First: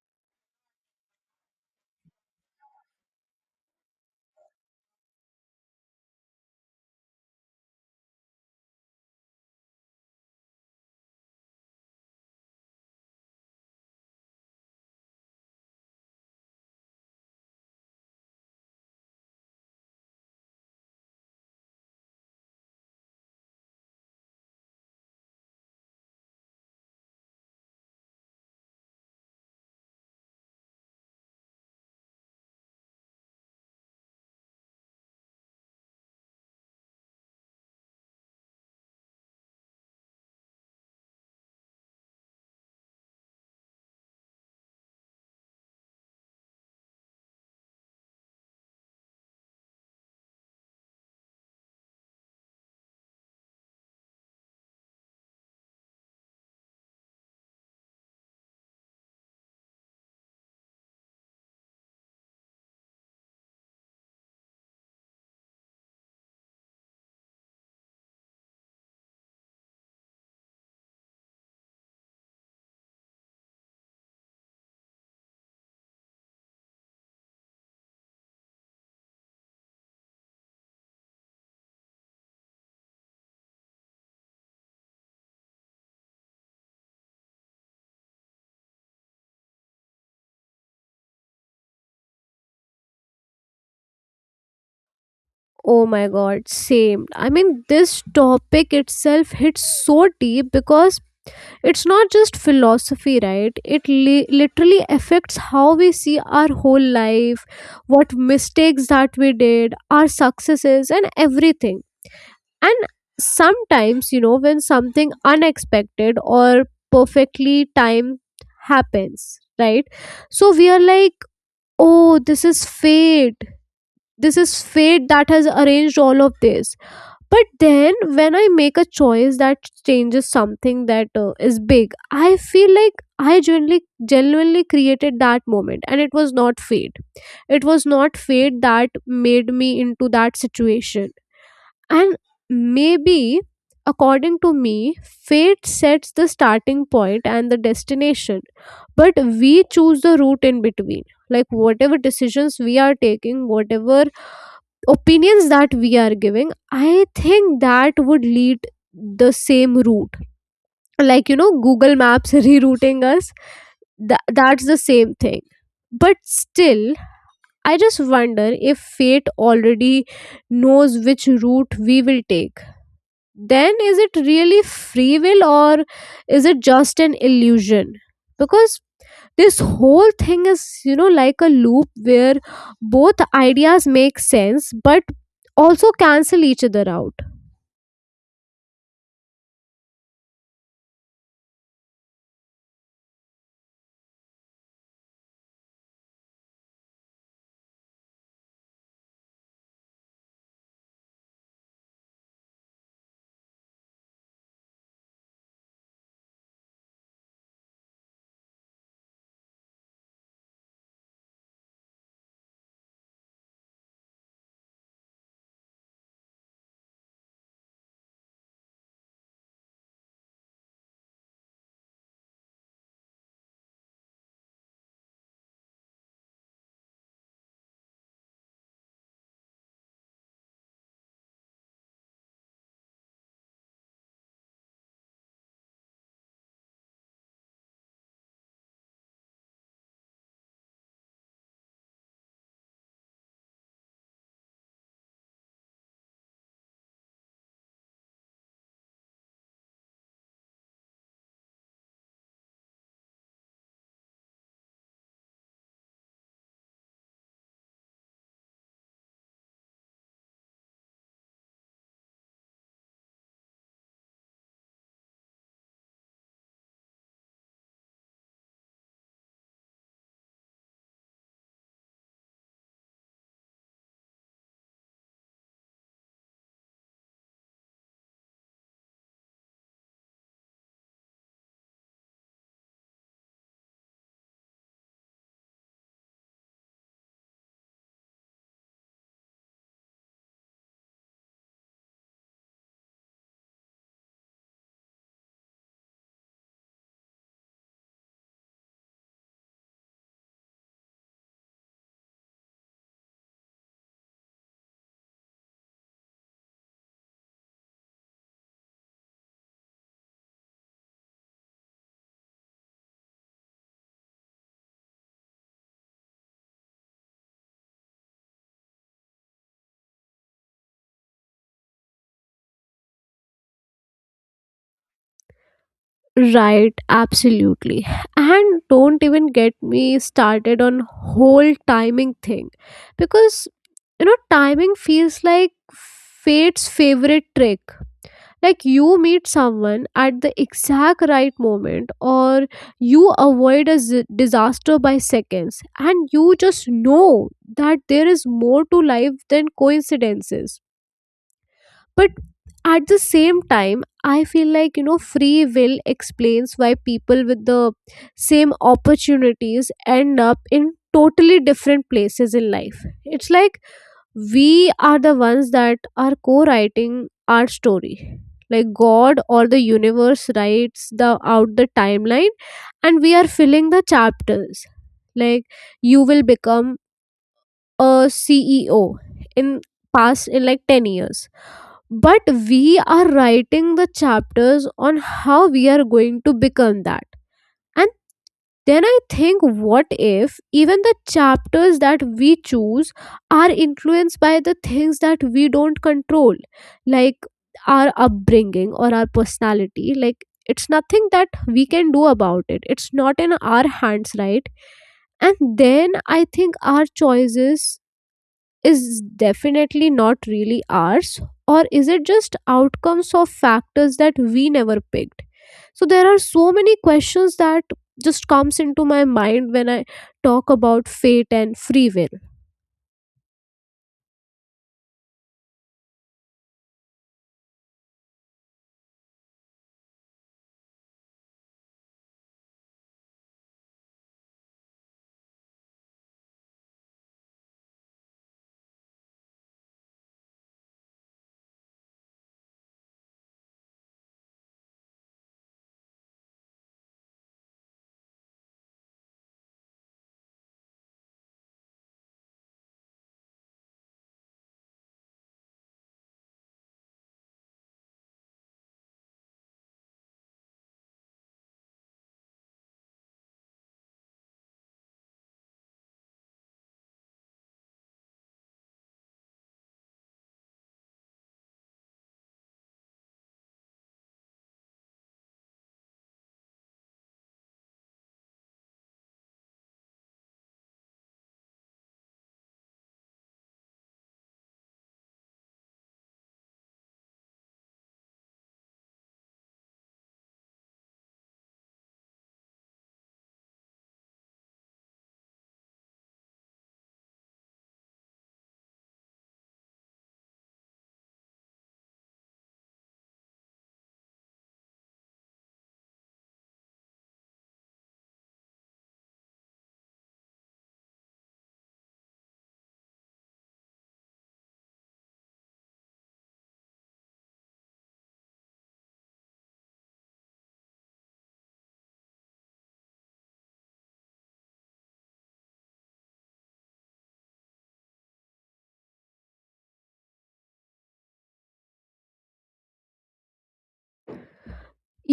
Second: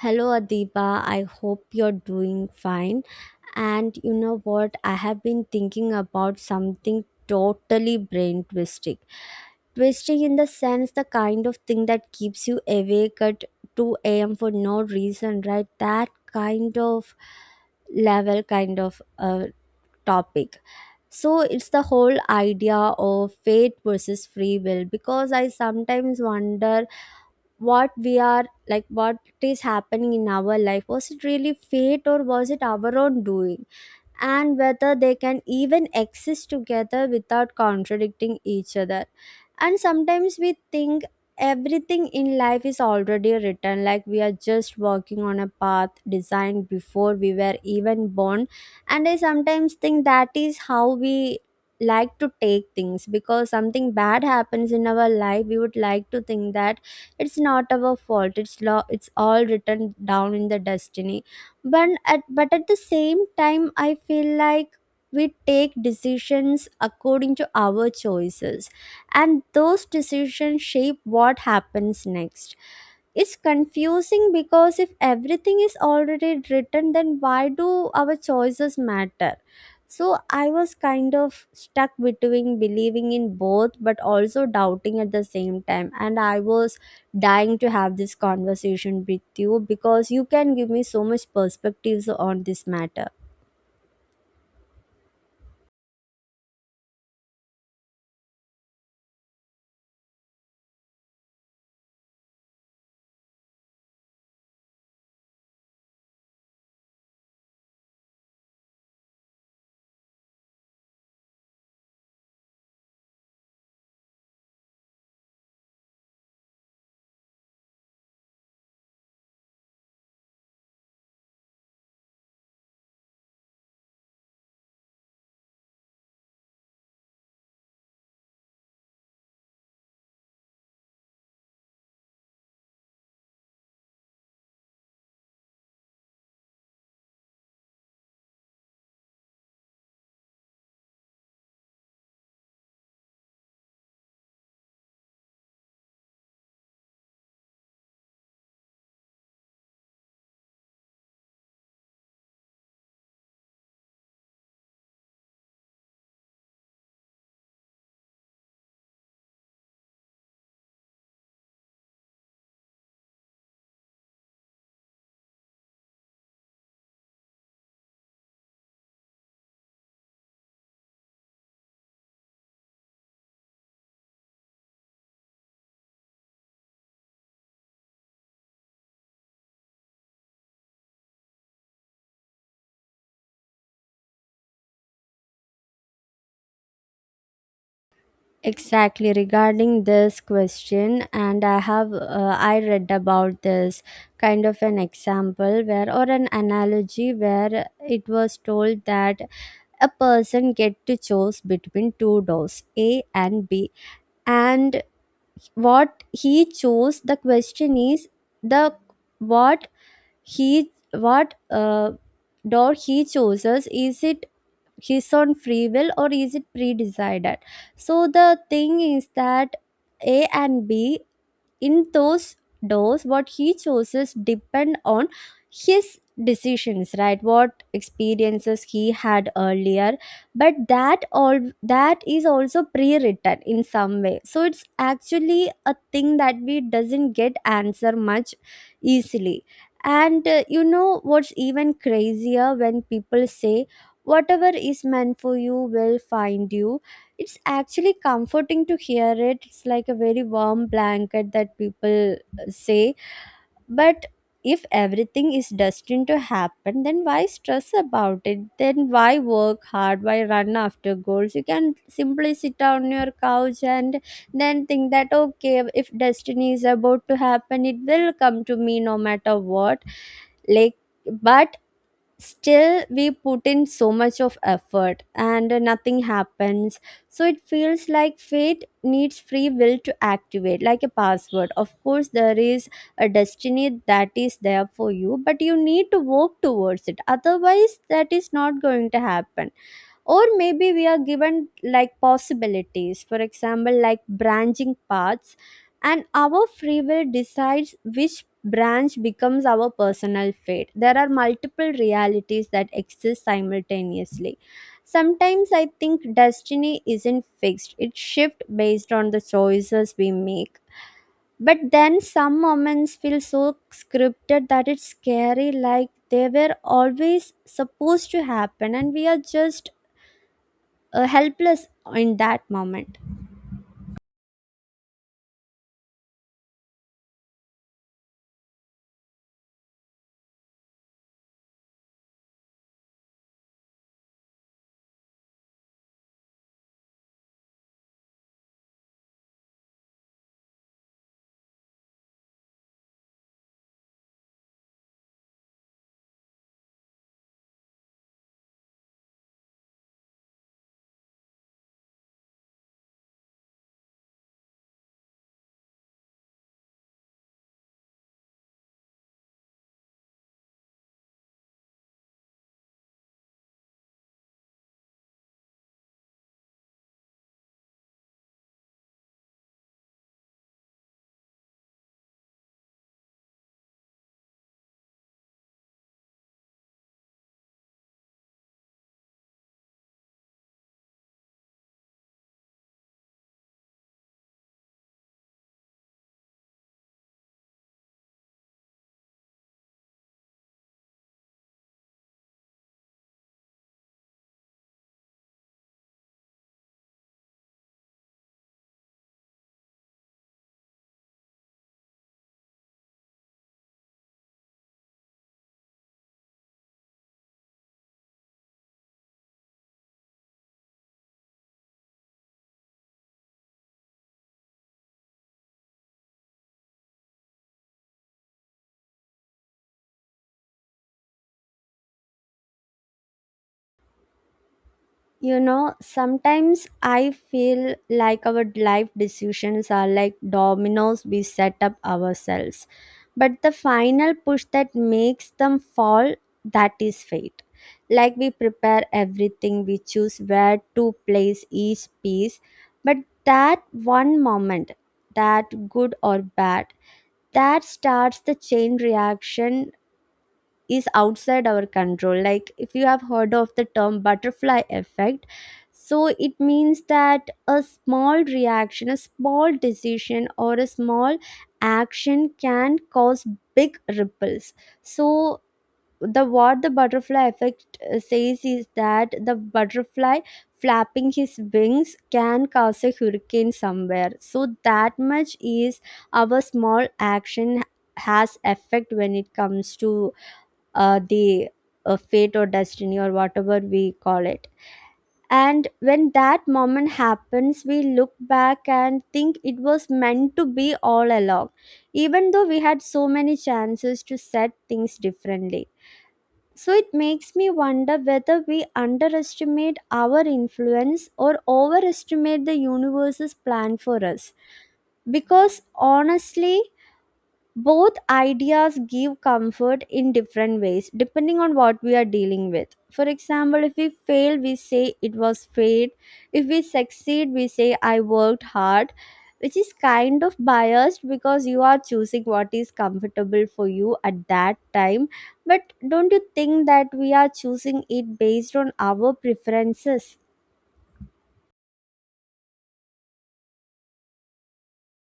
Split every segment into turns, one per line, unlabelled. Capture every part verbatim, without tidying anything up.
Hello Adiba, I hope you're doing fine. And you know what? I have been thinking about something totally brain twisting. Twisting in the sense the kind of thing that keeps you awake at two a m for no reason, right? That kind of level, kind of uh, topic. So it's the whole idea of fate versus free will, because I sometimes wonder what we are, like, what is happening in our life. Was it really fate, or was it our own doing, and whether they can even exist together without contradicting each other. And sometimes we think everything in life is already written, like we are just walking on a path designed before we were even born. And I sometimes think that is how we like to take things, because something bad happens in our life we would like to think that it's not our fault, it's law, it's all written down in the destiny, but at, but at the same time I feel like we take decisions according to our choices, and those decisions shape what happens next. It's confusing, because if everything is already written, then why do our choices matter? So I was kind of stuck between believing in both, but also doubting at the same time. And I was dying to have this conversation with you, because you can give me so much perspectives on this matter.
Oh my god, same. I mean, this topic itself hits so deep because it's not just philosophy, right? It li- literally affects how we see our whole life, what mistakes that we did, our successes, and everything. And sometimes, you know, when something unexpected or perfectly timed happens, right? So we are like, oh, this is fate. This is fate that has arranged all of this, but then when I make a choice that changes something that uh, is big, I feel like I genuinely genuinely created that moment, and it was not fate. It was not fate that made me into that situation. And maybe, according to me, fate sets the starting point and the destination, but we choose the route in between. Like, whatever decisions we are taking, whatever opinions that we are giving, I think that would lead the same route, like, you know, google maps rerouting us. Tha- that's the same thing. But still, I just wonder, if fate already knows which route we will take, then is it really free will, or is it just an illusion? Because this whole thing is, you know, like a loop where both ideas make sense but also cancel each other out.
Exactly, regarding this question, and I have uh, I read about this kind of an example where, or an analogy where it was told that a person get to choose between two doors A and B, and what he chose, the question is, the what he what uh, door he chooses, is it his own free will or is it pre-decided? So the thing is that A and B, in those doors, what he chooses depend on his decisions, right? What experiences he had earlier, but that all that is also pre-written in some way. So it's actually a thing that we doesn't get answer much easily. And uh, you know what's even crazier, when people say whatever is meant for you will find you, it's actually comforting to hear it. It's like a very warm blanket that people uh, say. But if everything is destined to happen, then why stress about it? Then why work hard? Why run after goals? You can simply sit on your couch and then think that, okay, if destiny is about to happen, it will come to me no matter what. Like, but still we put in so much of effort and nothing happens. So it feels like fate needs free will to activate, like a password. Of course there is a destiny that is there for you, but you need to work towards it, otherwise that is not going to happen. Or maybe we are given like possibilities, for example, like branching paths, and our free will decides which branch becomes our personal fate. There are multiple realities that exist simultaneously. Sometimes I think destiny isn't fixed, it shifts based on the choices we make. But then some moments feel so scripted that it's scary, like they were always supposed to happen and we are just uh, helpless in that moment.
Right, absolutely. And don't even get me started on whole timing thing, because, you know, timing feels like fate's favorite trick. Like, you meet someone at the exact right moment, or you avoid a z- disaster by seconds, and you just know that there is more to life than coincidences. But at the same time, I feel like, you know, free will explains why people with the same opportunities end up in totally different places in life. It's like we are the ones that are co-writing our story. Like, god or the universe writes the out the timeline, and we are filling the chapters. Like, you will become a ceo in past in like ten years, but we are writing the chapters on how we are going to become that. And then I think, what if even the chapters that we choose are influenced by the things that we don't control, like our upbringing or our personality? Like, it's nothing that we can do about it, it's not in our hands, right? And then I think our choices is definitely not really ours, or is it just outcomes of factors that we never picked? So there are so many questions that just comes into my mind when I talk about fate and free will.
You know sometimes I feel like our life decisions are like dominoes we set up ourselves, but the final push that makes them fall, that is fate. Like, we prepare everything, we choose where to place each piece, but that one moment, that good or bad, that starts the chain reaction is outside our control. Like, if you have heard of the term butterfly effect, so it means that a small reaction, a small decision, or a small action can cause big ripples. So the what the butterfly effect uh, says is that the butterfly flapping his wings can cause a hurricane somewhere. So that much is, our small action has effect when it comes to uh, the uh, fate or destiny or whatever we call it. And when that moment happens, we look back and think it was meant to be all along, even though we had so many chances to set things differently. So it makes me wonder whether we underestimate our influence or overestimate the universe's plan for us. Because honestly, both ideas give comfort in different ways, depending on what we are dealing with. For example, if we fail we say it was fate, if we succeed we say I worked hard, which is kind of biased, because you are choosing what is comfortable for you at that time. But don't you think that we are choosing it based on our preferences?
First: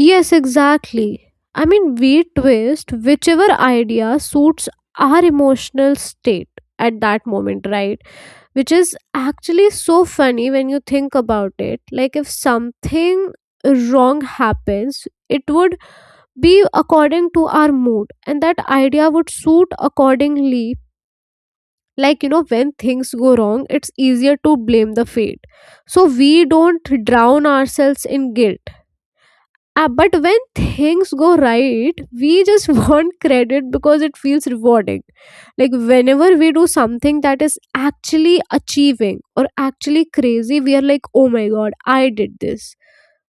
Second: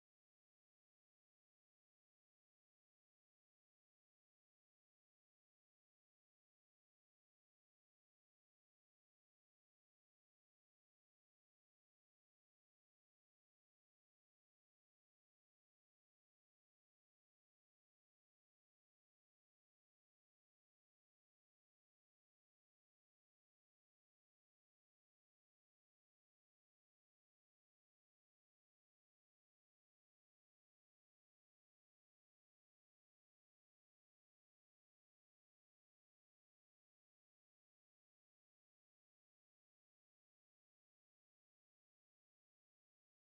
Yes, exactly. I mean, we twist whichever idea suits our emotional state at that moment, right? Which is actually so funny when you think about it. Like, if something wrong happens, it would be according to our mood, and that idea would suit accordingly. Like, you know, when things go wrong, it's easier to blame the fate, so we don't drown ourselves in guilt. Uh, but when things go right, we just want credit because it feels rewarding. Like, whenever we do something that is actually achieving or actually crazy, we are like, oh my god, I did this.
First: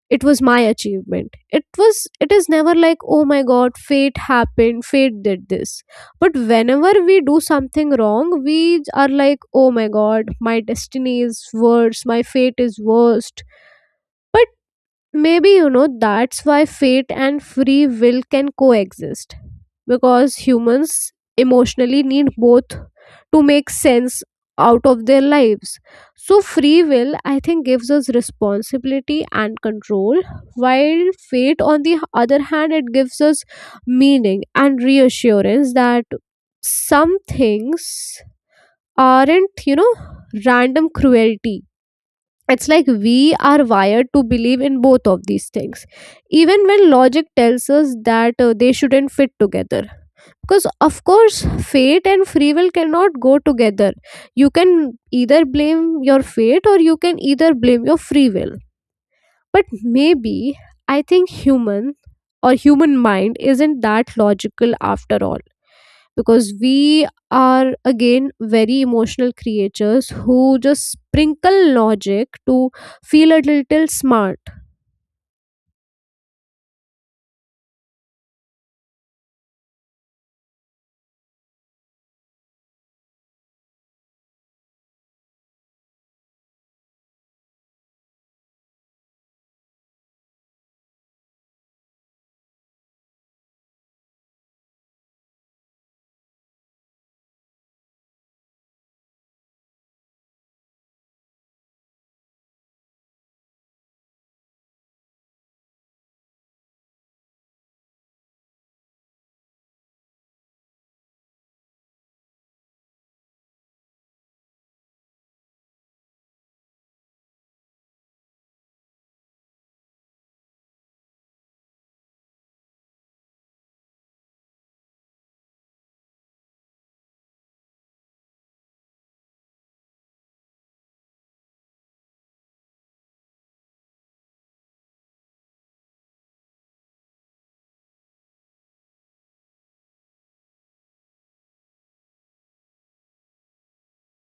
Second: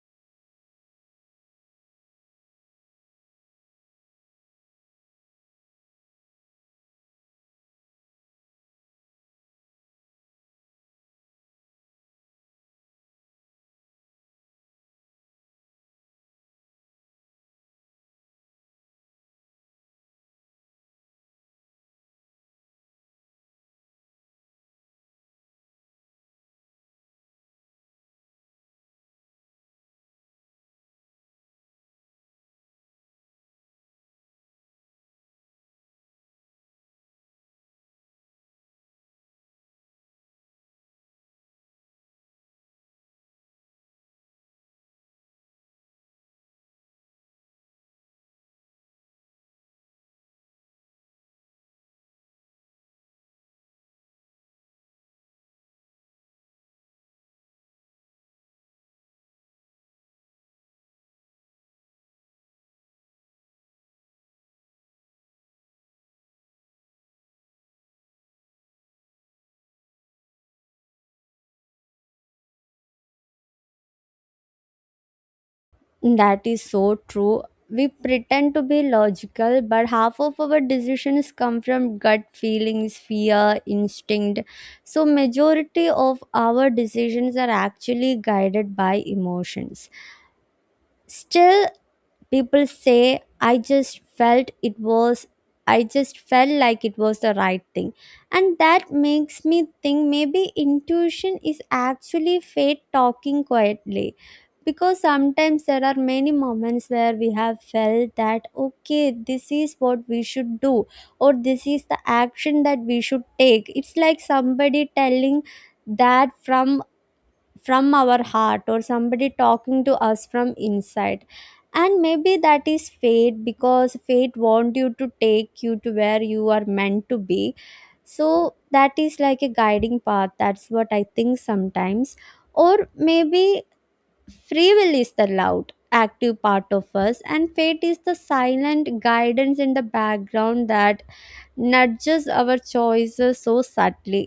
It was my achievement. It was, it is never like, oh my god, fate happened, fate did this. But whenever we do something wrong, we are like, oh my god, my destiny is worse, my fate is worst. Maybe, you know, that's why fate and free will can coexist. Because humans emotionally need both to make sense out of their lives. So, free will, I think, gives us responsibility and control, while fate, on the other hand, it gives us meaning and reassurance that some things aren't, you know, random cruelty. It's like we are wired to believe in both of these things, even when logic tells us that uh, they shouldn't fit together. Because of course fate and free will cannot go together. You can either blame your fate, or you can either blame your free will. But maybe, I think human or human mind isn't that logical after all, because we are again very emotional creatures who just sprinkle logic to feel a little smart.
That is so true. We pretend to be logical, but half of our decisions come from gut feelings, fear, instinct. So majority of our decisions are actually guided by emotions. Still, people say, I just felt it was, I just felt like it was the right thing. And that makes me think maybe intuition is actually fate talking quietly. Because sometimes there are many moments where we have felt that, okay, this is what we should do, or this is the action that we should take. It's like somebody telling that from from our heart, or somebody talking to us from inside. And maybe that is fate, because fate want you to take you to where you are meant to be. So that is like a guiding path, that's what I think sometimes. Or maybe free will is the loud active part of us, and fate is the silent guidance in the background that nudges our choices so subtly.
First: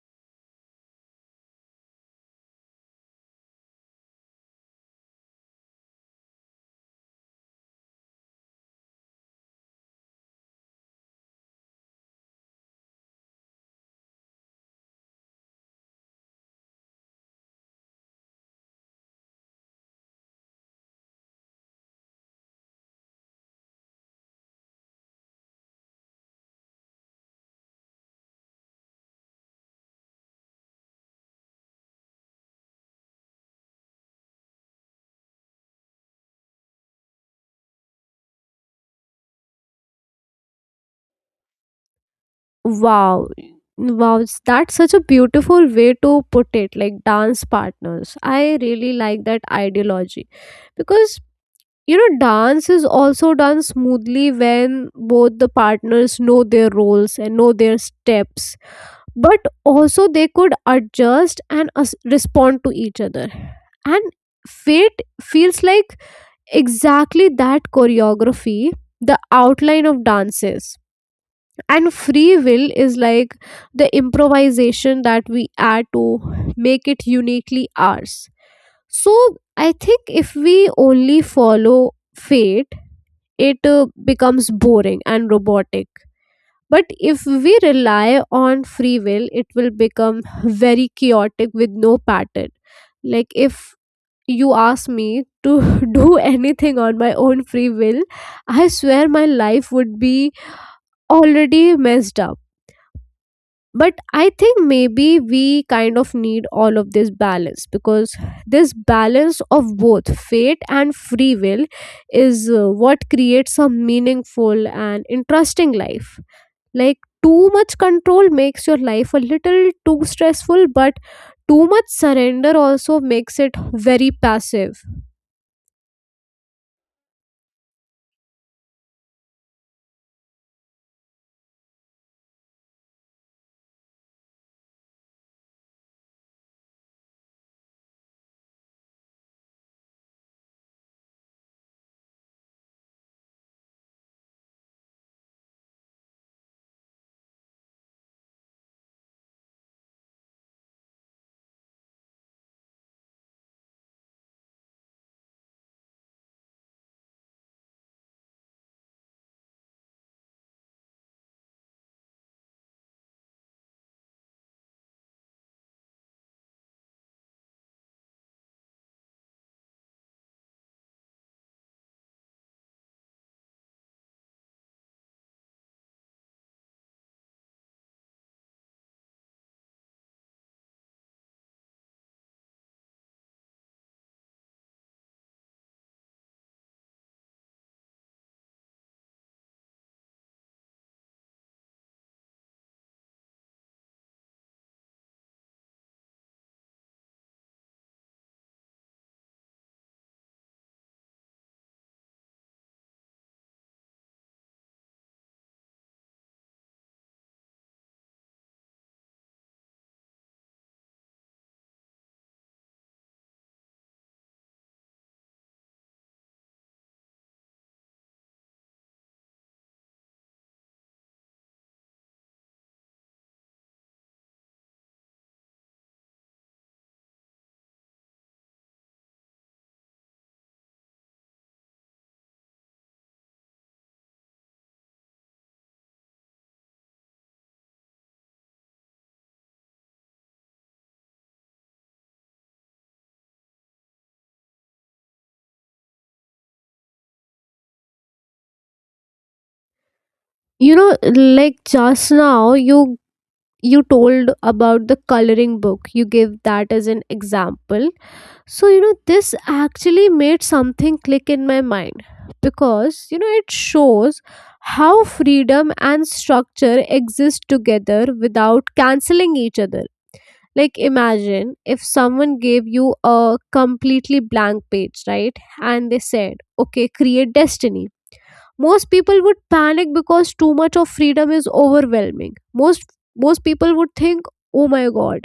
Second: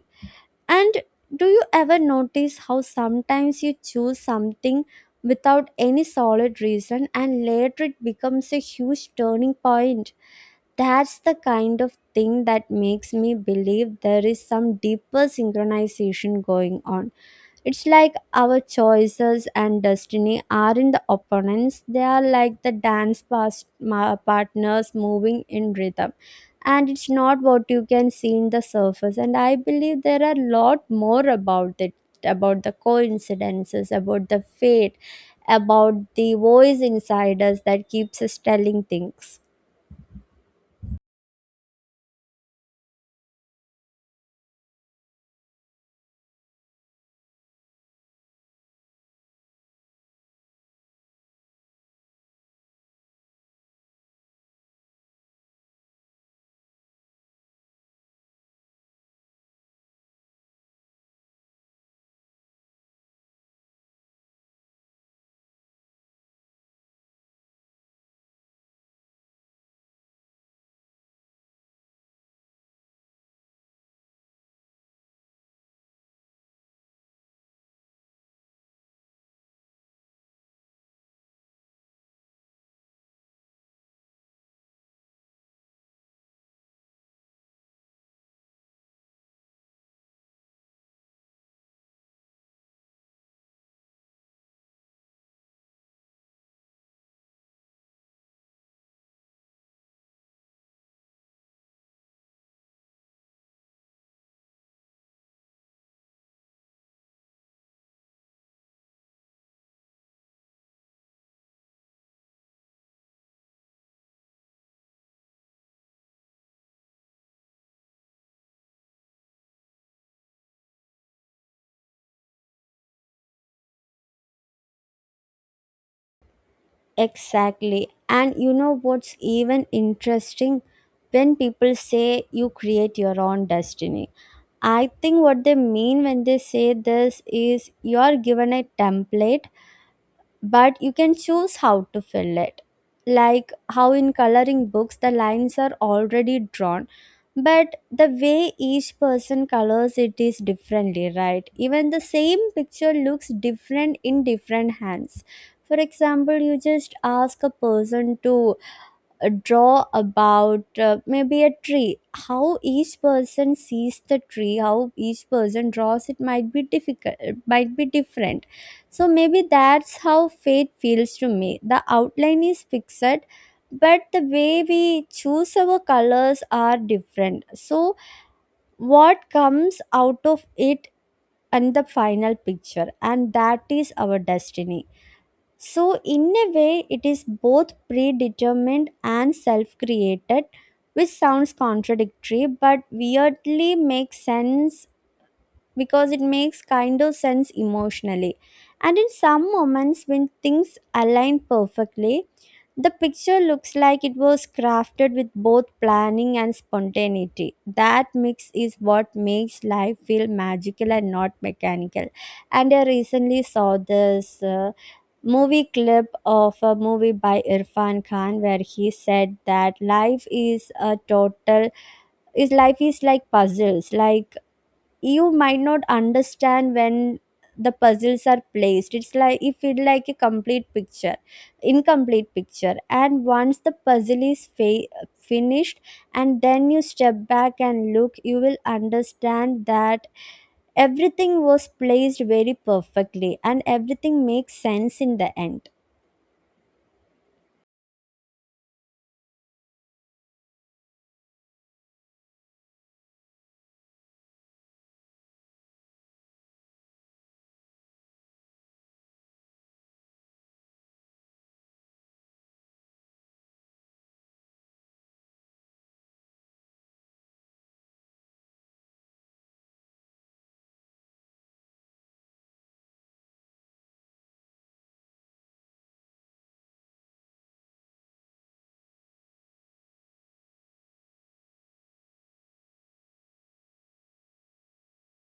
And do you ever notice how sometimes you choose something without any solid reason and later it becomes a huge turning point? That's the kind of thing that makes me believe there is some deeper synchronization going on. It's like our choices and destiny aren't the opponents, they are like the dance past ma- partners moving in rhythm. And it's not what you can see in the surface. And I believe there are a lot more about it, about the coincidences, about the fate, about the voice inside us that keeps us telling things.
Wow. Wow s- that's such a beautiful way to put it, like dance partners. I really like that ideology because, you know, dance is also done smoothly when both the partners know their roles and know their steps, but also they could adjust and as- respond to each other. And fate feels like exactly that choreography, the outline of dances, and free will is like the improvisation that we add to make it uniquely ours. So I think if we only follow fate, it uh, becomes boring and robotic. But if we rely on free will, it will become very chaotic with no pattern. Like, if you ask me to do anything on my own free will, I swear my life would be already messed up. But I think maybe we kind of need all of this balance, because this balance of both fate and free will is uh, what creates a meaningful and interesting life. Like too much control makes your life a little too stressful, but too much surrender also makes it very passive.
Exactly. And you know what's even interesting? When people say you create your own destiny, I think what they mean when they say this is, you're given a template but you can choose how to fill it. Like, how in coloring books the lines are already drawn, but the way each person colors it is differently, right? Even the same picture looks different in different hands. For example, you just ask a person to uh, draw about uh, maybe a tree. How each person sees the tree, how each person draws it might be difficult, it might be different. So maybe that's how fate feels to me. The outline is fixed, but the way we choose our colors are different. So what comes out of it, and the final picture, and that is our destiny. So, in a way, it is both predetermined and self created, which sounds contradictory but weirdly makes sense, because it makes kind of sense emotionally. And in some moments, when things align perfectly, the picture looks like it was crafted with both planning and spontaneity. That mix is what makes life feel magical and not mechanical. And I recently saw this. uh, movie clip of a movie by Irfan Khan, where he said that life is a total is life is like puzzles. Like, you might not understand when the puzzles are placed, it's like you feel like a complete picture incomplete picture. And once the puzzle is fa- finished, and then you step back and look, you will understand that everything was placed very perfectly and everything makes sense in the end.
You know, like just now you you told about the coloring book. You gave that as an example. So, you know, this actually made something click in my mind because, you know, it shows how freedom and structure exist together without canceling each other. Like, imagine if someone gave you a completely blank page, right? And they said, okay, create destiny. Most people would panic because too much of freedom is overwhelming. Most most people would think, oh my god,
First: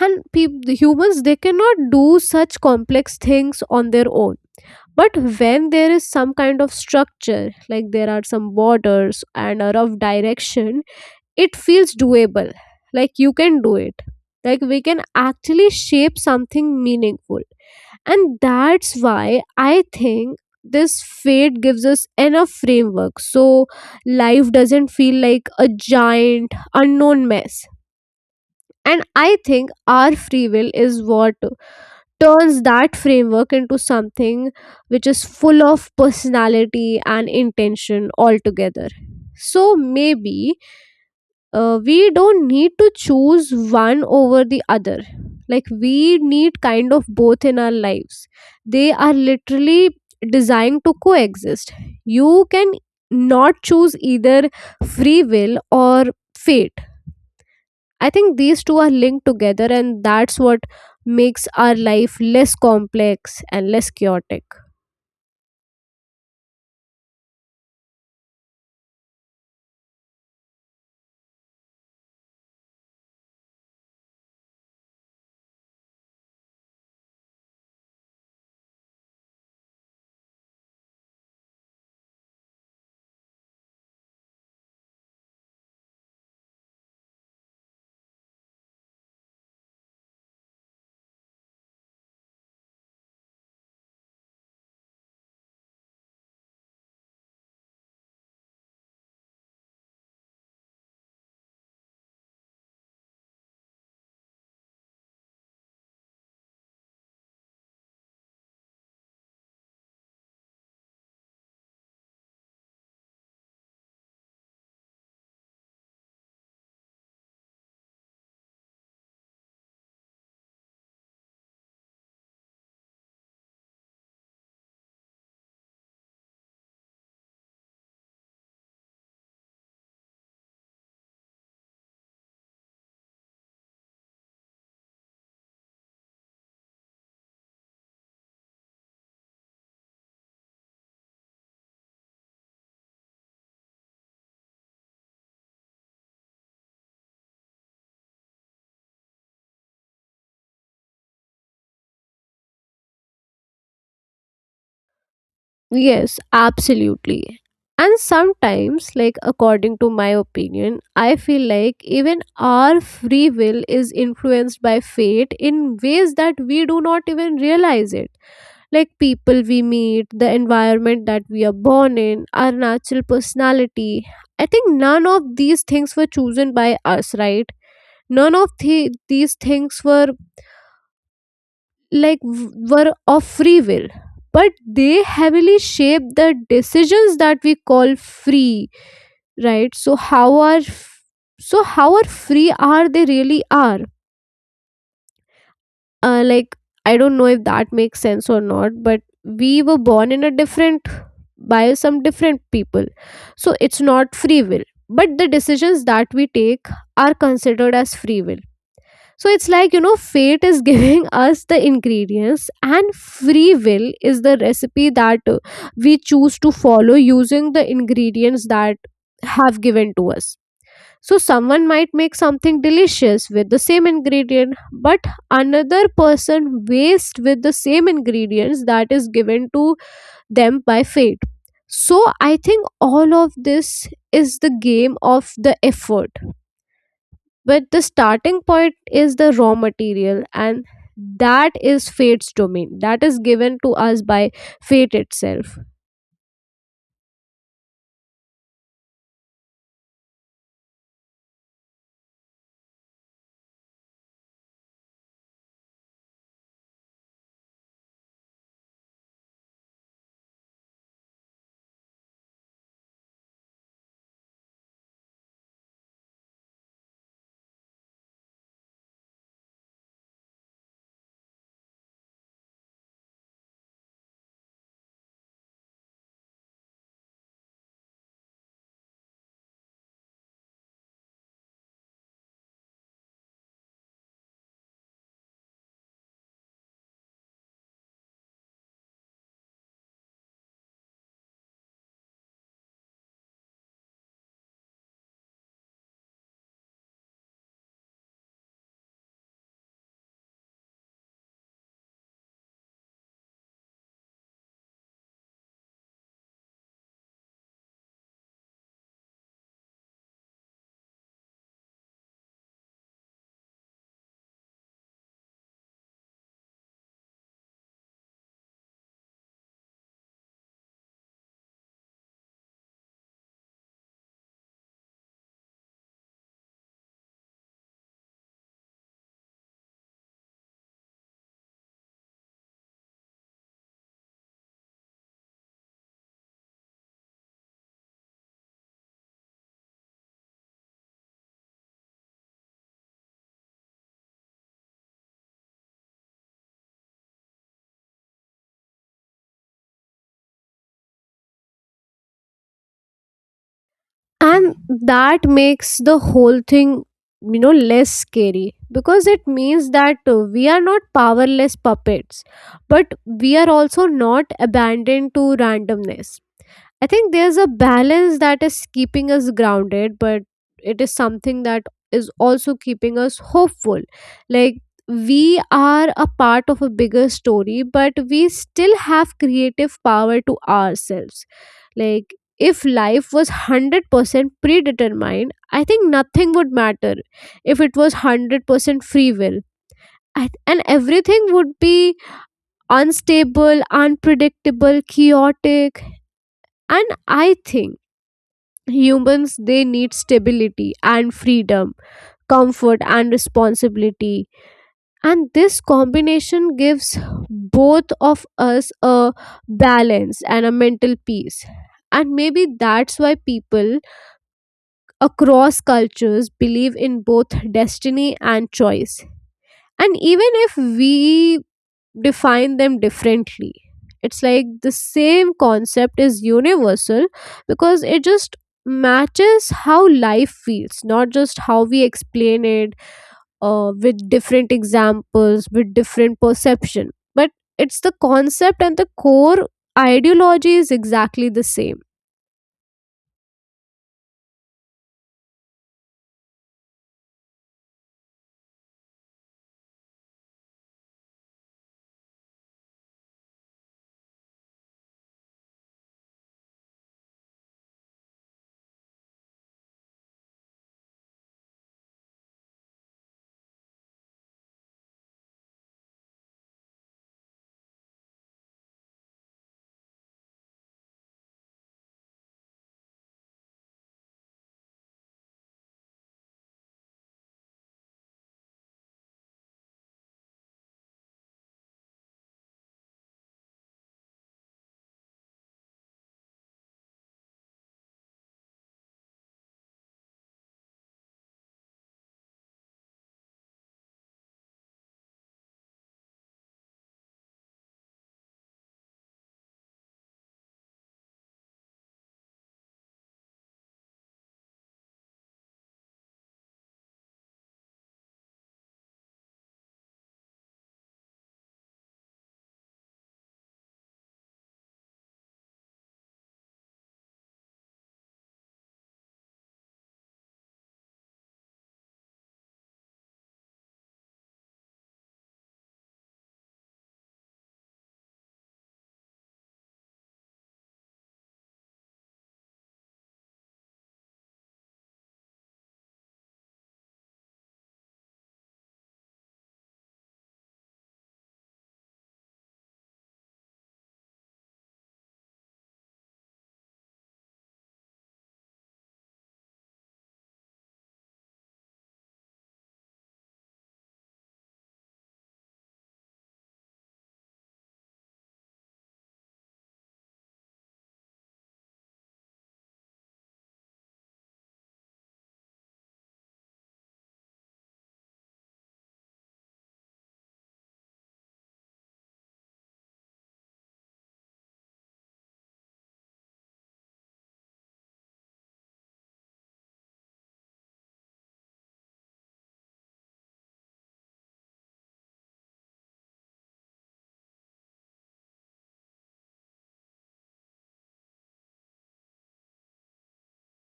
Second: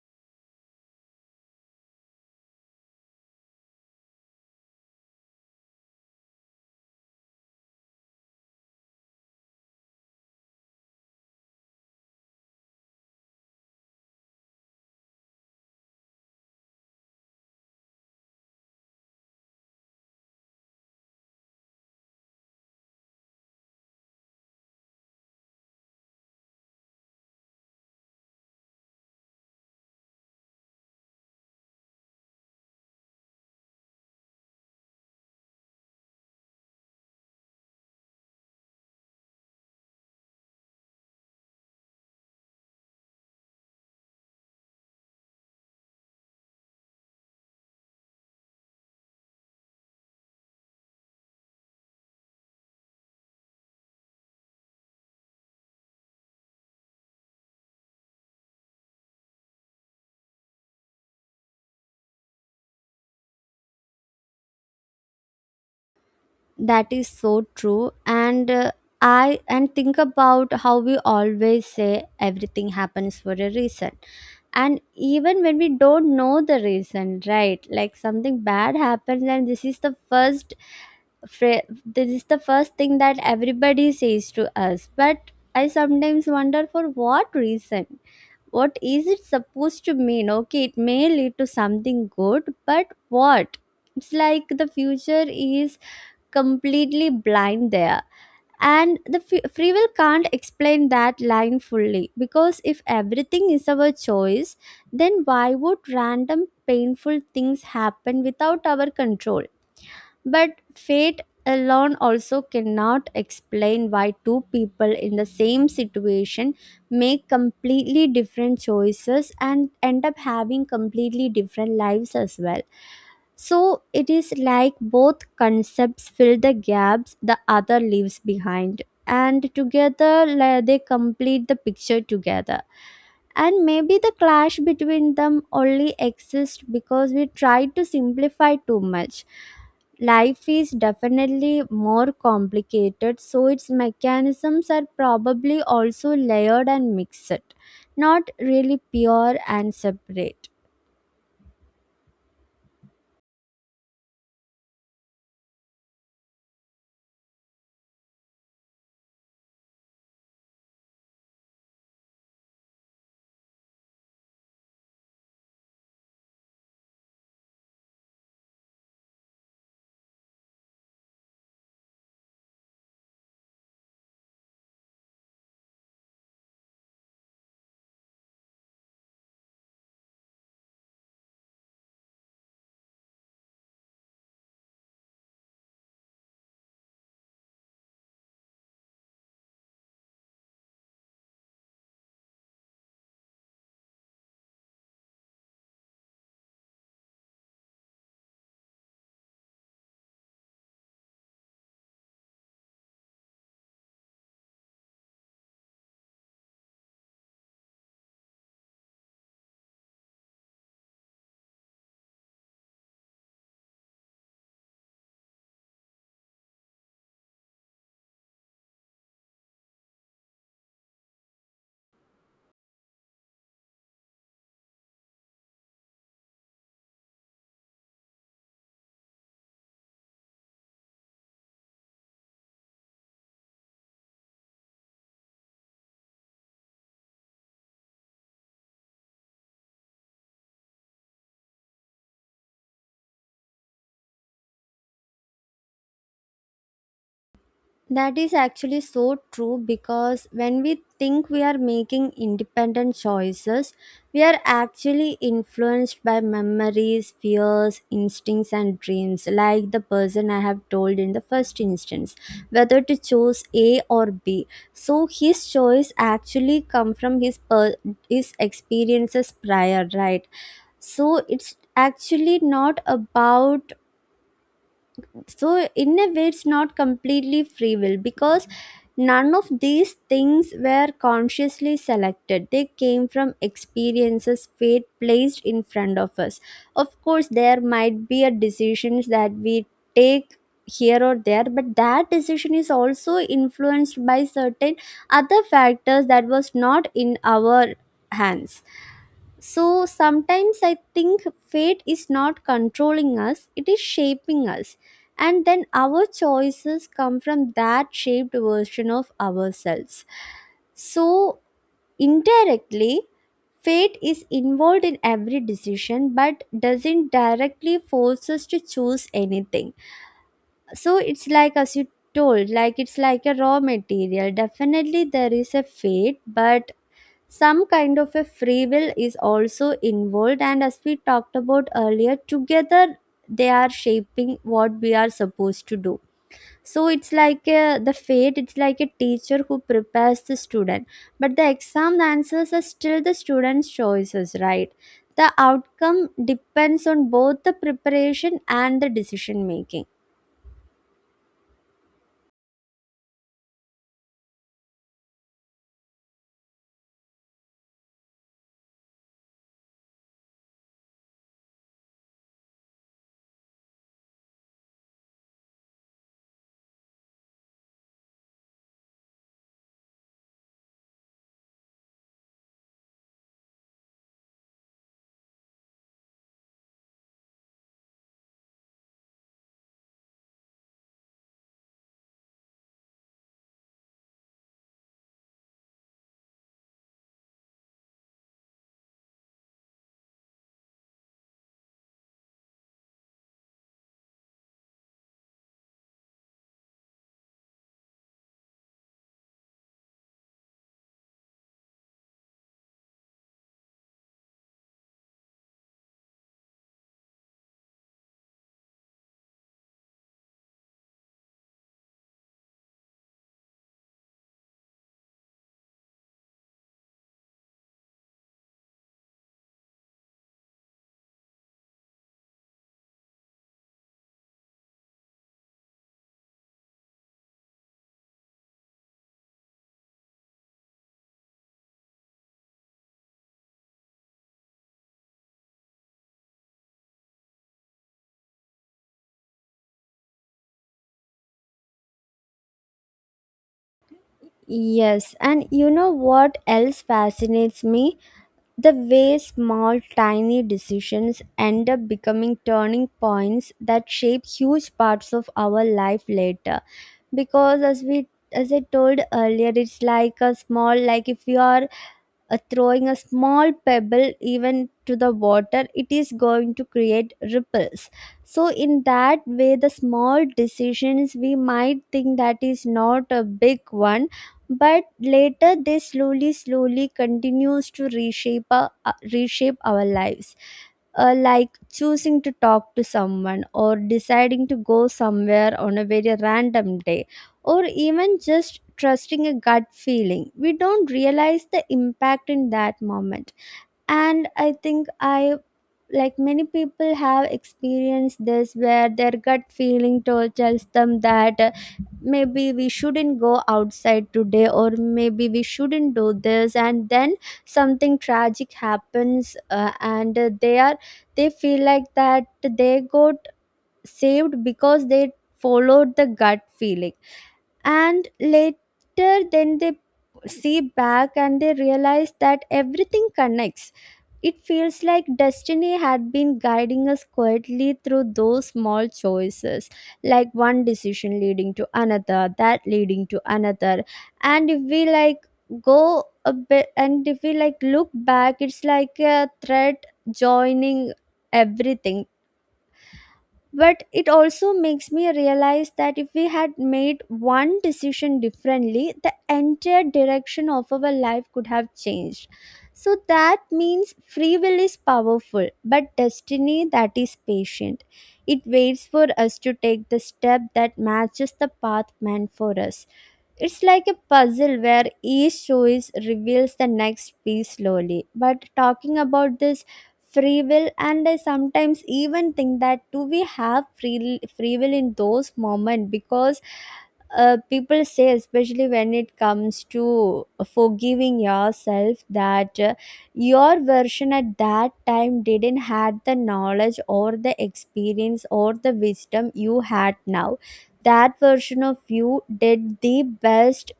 and peop- the humans, they cannot do such complex things on their own. But when there is some kind of structure, like there are some borders and a rough direction, it feels doable. Like, you can do it. Like, we can actually shape something meaningful. And that's why I think this fate gives us enough framework so life doesn't feel like a giant unknown mess. And I think our free will is what turns that framework into something which is full of personality and intention altogether. So maybe uh, we don't need to choose one over the other. Like we need kind of both in our lives. They are literally designed to coexist. You can not choose either free will or fate. I think these two are linked together, and that's what makes our life less complex and less chaotic.
That is so true. And uh, I and think about how we always say everything happens for a reason. And even when we don't know the reason, right? Like, something bad happens and this is the first fra- this is the first thing that everybody says to us. But I sometimes wonder, for what reason? What is it supposed to mean? Okay, it may lead to something good, but what? It's like the future is completely blind there. And the f- free will can't explain that line fully, because if everything is our choice, then why would random painful things happen without our control? But fate alone also cannot explain why two people in the same situation make completely different choices and end up having completely different lives as well. So it is like both concepts fill the gaps the other leaves behind, and together like, they complete the picture together, and maybe the clash between them only exists because we try to simplify too much. Life is definitely more complicated, so its mechanisms are probably also layered and mixed, not really pure and separate.
Yes, absolutely. And sometimes, like according to my opinion, I feel like even our free will is influenced by fate in ways that we do not even realize it. Like people we meet, the environment that we are born in, our natural personality. I think none of these things were chosen by us, right? None of the, these things were like w- were of free will, but they heavily shape the decisions that we call free, right? So how are f- so how are free, are they really are, uh, like, I don't know if that makes sense or not, but we were born in a different, by some different people, so it's not free will, but the decisions that we take are considered as free will. So it's like, you know, fate is giving us the ingredients, and free will is the recipe that uh, we choose to follow using the ingredients that have given to us. So someone might make something delicious with the same ingredient, but another person waste with the same ingredients that is given to them by fate. So I think all of this is the game of the effort, but the starting point is the raw material, and that is fate's domain, that is given to us by fate itself.
That is actually so true, because when we think we are making independent choices, we are actually influenced by memories, fears, instincts, and dreams, like the person I have told in the first instance, whether to choose A or B. So his choice actually come from his per- his experiences prior, right? So it's actually not about so in a way it's not completely free will, because none of these things were consciously selected. They came from experiences fate placed in front of us. Of course there might be a decisions that we take here or there, but that decision is also influenced by certain other factors that was not in our hands. So sometimes I think fate is not controlling us, it is shaping us. And then our choices come from that shaped version of ourselves. So indirectly, fate is involved in every decision, but doesn't directly force us to choose anything. So it's like, as you told, like it's like a raw material. Definitely there is a fate, but some kind of a free will is also involved, and as we talked about earlier, together they are shaping what we are supposed to do. So it's like a, the fate, it's like a teacher who prepares the student, but the exam answers are still the student's choices, right? The outcome depends on both the preparation and the decision making.
And that makes the whole thing, you know, less scary, because it means that uh, we are not powerless puppets, but we are also not abandoned to randomness. I think there's a balance that is keeping us grounded, but it is something that is also keeping us hopeful. Like, we are a part of a bigger story, but we still have creative power to ourselves. Like, if life was one hundred percent predetermined, I think nothing would matter. If it was one hundred percent free will. I- And everything would be unstable, unpredictable, chaotic. And I think humans, they need stability and freedom, comfort and responsibility. And this combination gives both of us a balance and a mental peace. And maybe that's why people across cultures believe in both destiny and choice. And even if we define them differently, it's like the same concept is universal, because it just matches how life feels, not just how we explain it uh, with different examples, with different perception. But it's the concept and the core ideology is exactly the same.
Yes, and you know what else fascinates me? The way small, tiny decisions end up becoming turning points that shape huge parts of our life later. Because as we as I told earlier, it's like a small, like if you are uh, throwing a small pebble even to the water, it is going to create ripples. So in that way, the small decisions, we might think that is not a big one, but later they slowly slowly continues to reshape our, uh, reshape our lives, uh, like choosing to talk to someone, or deciding to go somewhere on a very random day, or even just trusting a gut feeling. We don't realize the impact in that moment. And I think I like many people have experienced this, where their gut feeling told, tells them that uh, maybe we shouldn't go outside today, or maybe we shouldn't do this, and then something tragic happens, uh, and uh, they are they feel like that they got saved because they followed the gut feeling, and later then they see back and they realize that everything connects. It feels like destiny had been guiding us quietly through those small choices, like one decision leading to another, that leading to another. And if we like go a bit, and if we like look back, it's like a thread joining everything. But it also makes me realize that if we had made one decision differently, the entire direction of our life could have changed. So that means free will is powerful, but destiny, that is patient. It waits for us to take the step that matches the path meant for us. It's like a puzzle where each choice reveals the next piece slowly. But talking about this free will, and I sometimes even think that do we have free, free will in those moments? Because uh, people say, especially when it comes to forgiving yourself, that uh, your version at that time didn't had the knowledge or the experience or the wisdom you had now. That version of you did the best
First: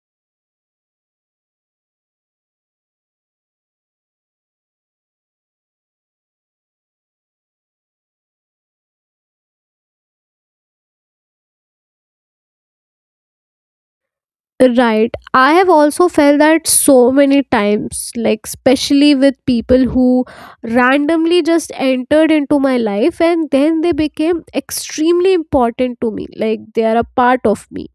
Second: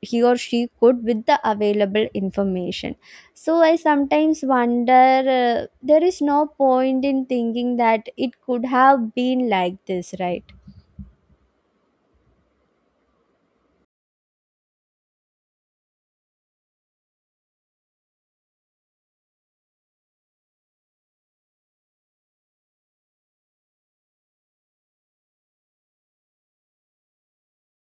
he or she could with the available information. So I sometimes wonder, uh, there is no point in thinking that it could have been like this, right?
Right. I have also felt that so many times, like, especially with people who randomly just entered into my life and then they became extremely important to me. Like, they are a part of me.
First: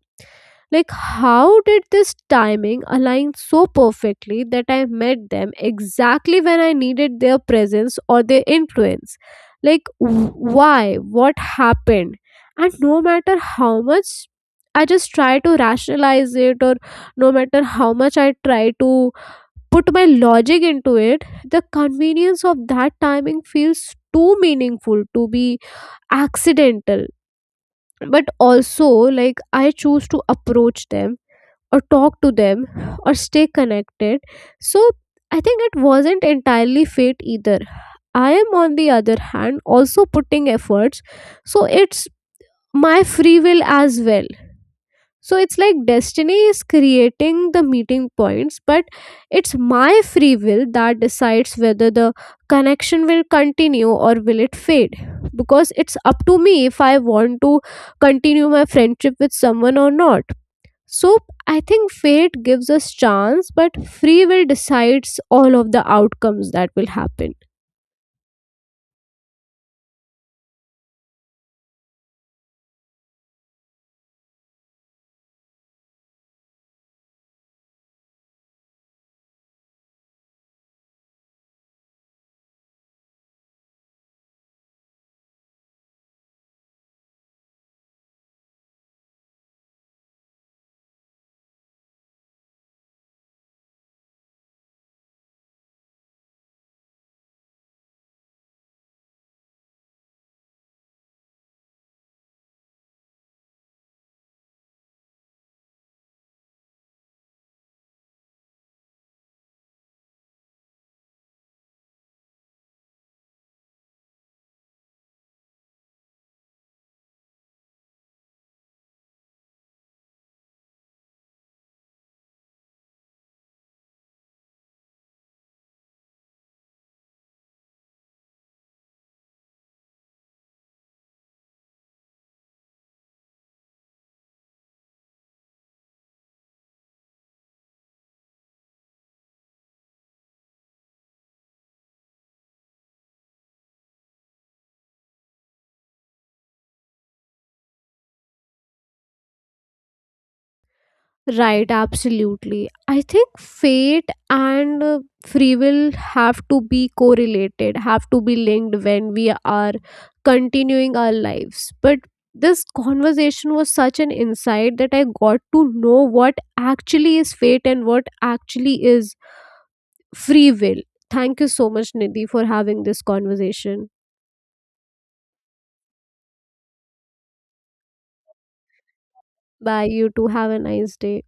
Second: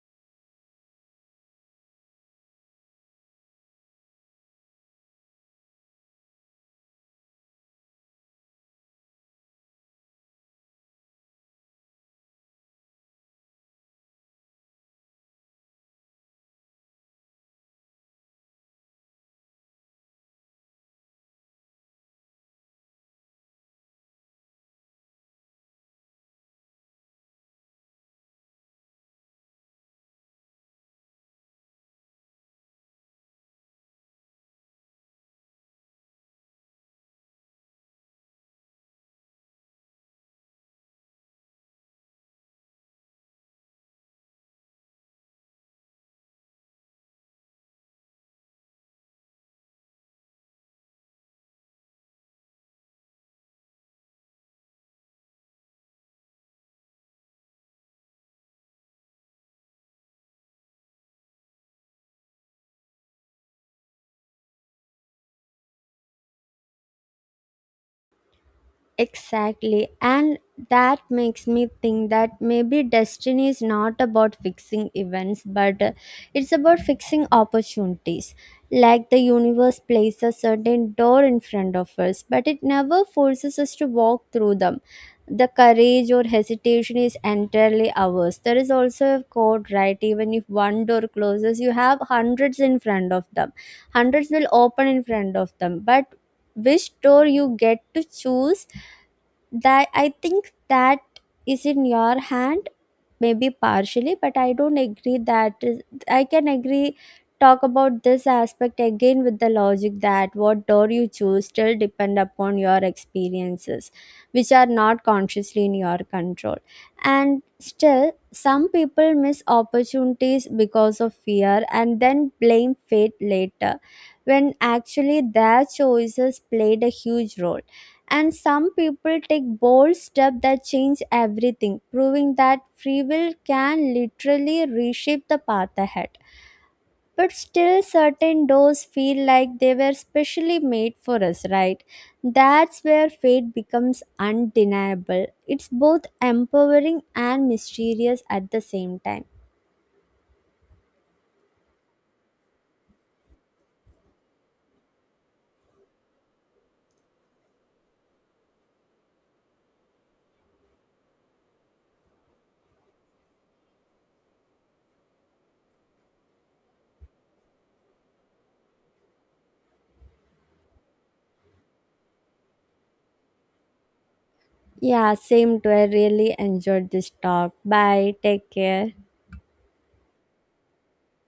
Like, how did this timing align so perfectly that I met them exactly when I needed their presence or their influence? Like, wh- why? What happened? And no matter how much I just try to rationalize it, or no matter how much I try to put my logic into it, the convenience of that timing feels too meaningful to be accidental. But also, like, I choose to approach them or talk to them or stay connected. So, I think it wasn't entirely fate either. I am, on the other hand, also putting efforts. So, it's my free will as well. So it's like destiny is creating the meeting points, but it's my free will that decides whether the connection will continue or will it fade. Because it's up to me if I want to continue my friendship with someone or not. So I think fate gives us chance, but free will decides all of the outcomes that will happen.
Exactly. And that makes me think that maybe destiny is not about fixing events, but uh, it's about fixing opportunities. Like the universe places a certain door in front of us, but it never forces us to walk through them. The courage or hesitation is entirely ours. There is also a quote, right? Even if one door closes, you have hundreds in front of them. Hundreds will open in front of them. But which door you get to choose, that I think that is in your hand. Maybe partially, but I don't agree that is, I can agree talk about this aspect again with the logic that what door you choose still depend upon your experiences, which are not consciously in your control. And still, some people miss opportunities because of fear and then blame fate later, when actually their choices played a huge role. And some people take bold steps that change everything, proving that free will can literally reshape the path ahead. But still, certain doors feel like they were specially made for us, right? That's where fate becomes undeniable. It's both empowering and mysterious at the same time.
Right, absolutely. I think fate and uh, free will have to be correlated, have to be linked when we are continuing our lives. But this conversation was such an insight that I got to know what actually is fate and what actually is free will. Thank you so much, Nidhi, for having this conversation.
Yeah, same too. I really enjoyed this talk. Bye. Take care.
Bye. You too. Have a nice day.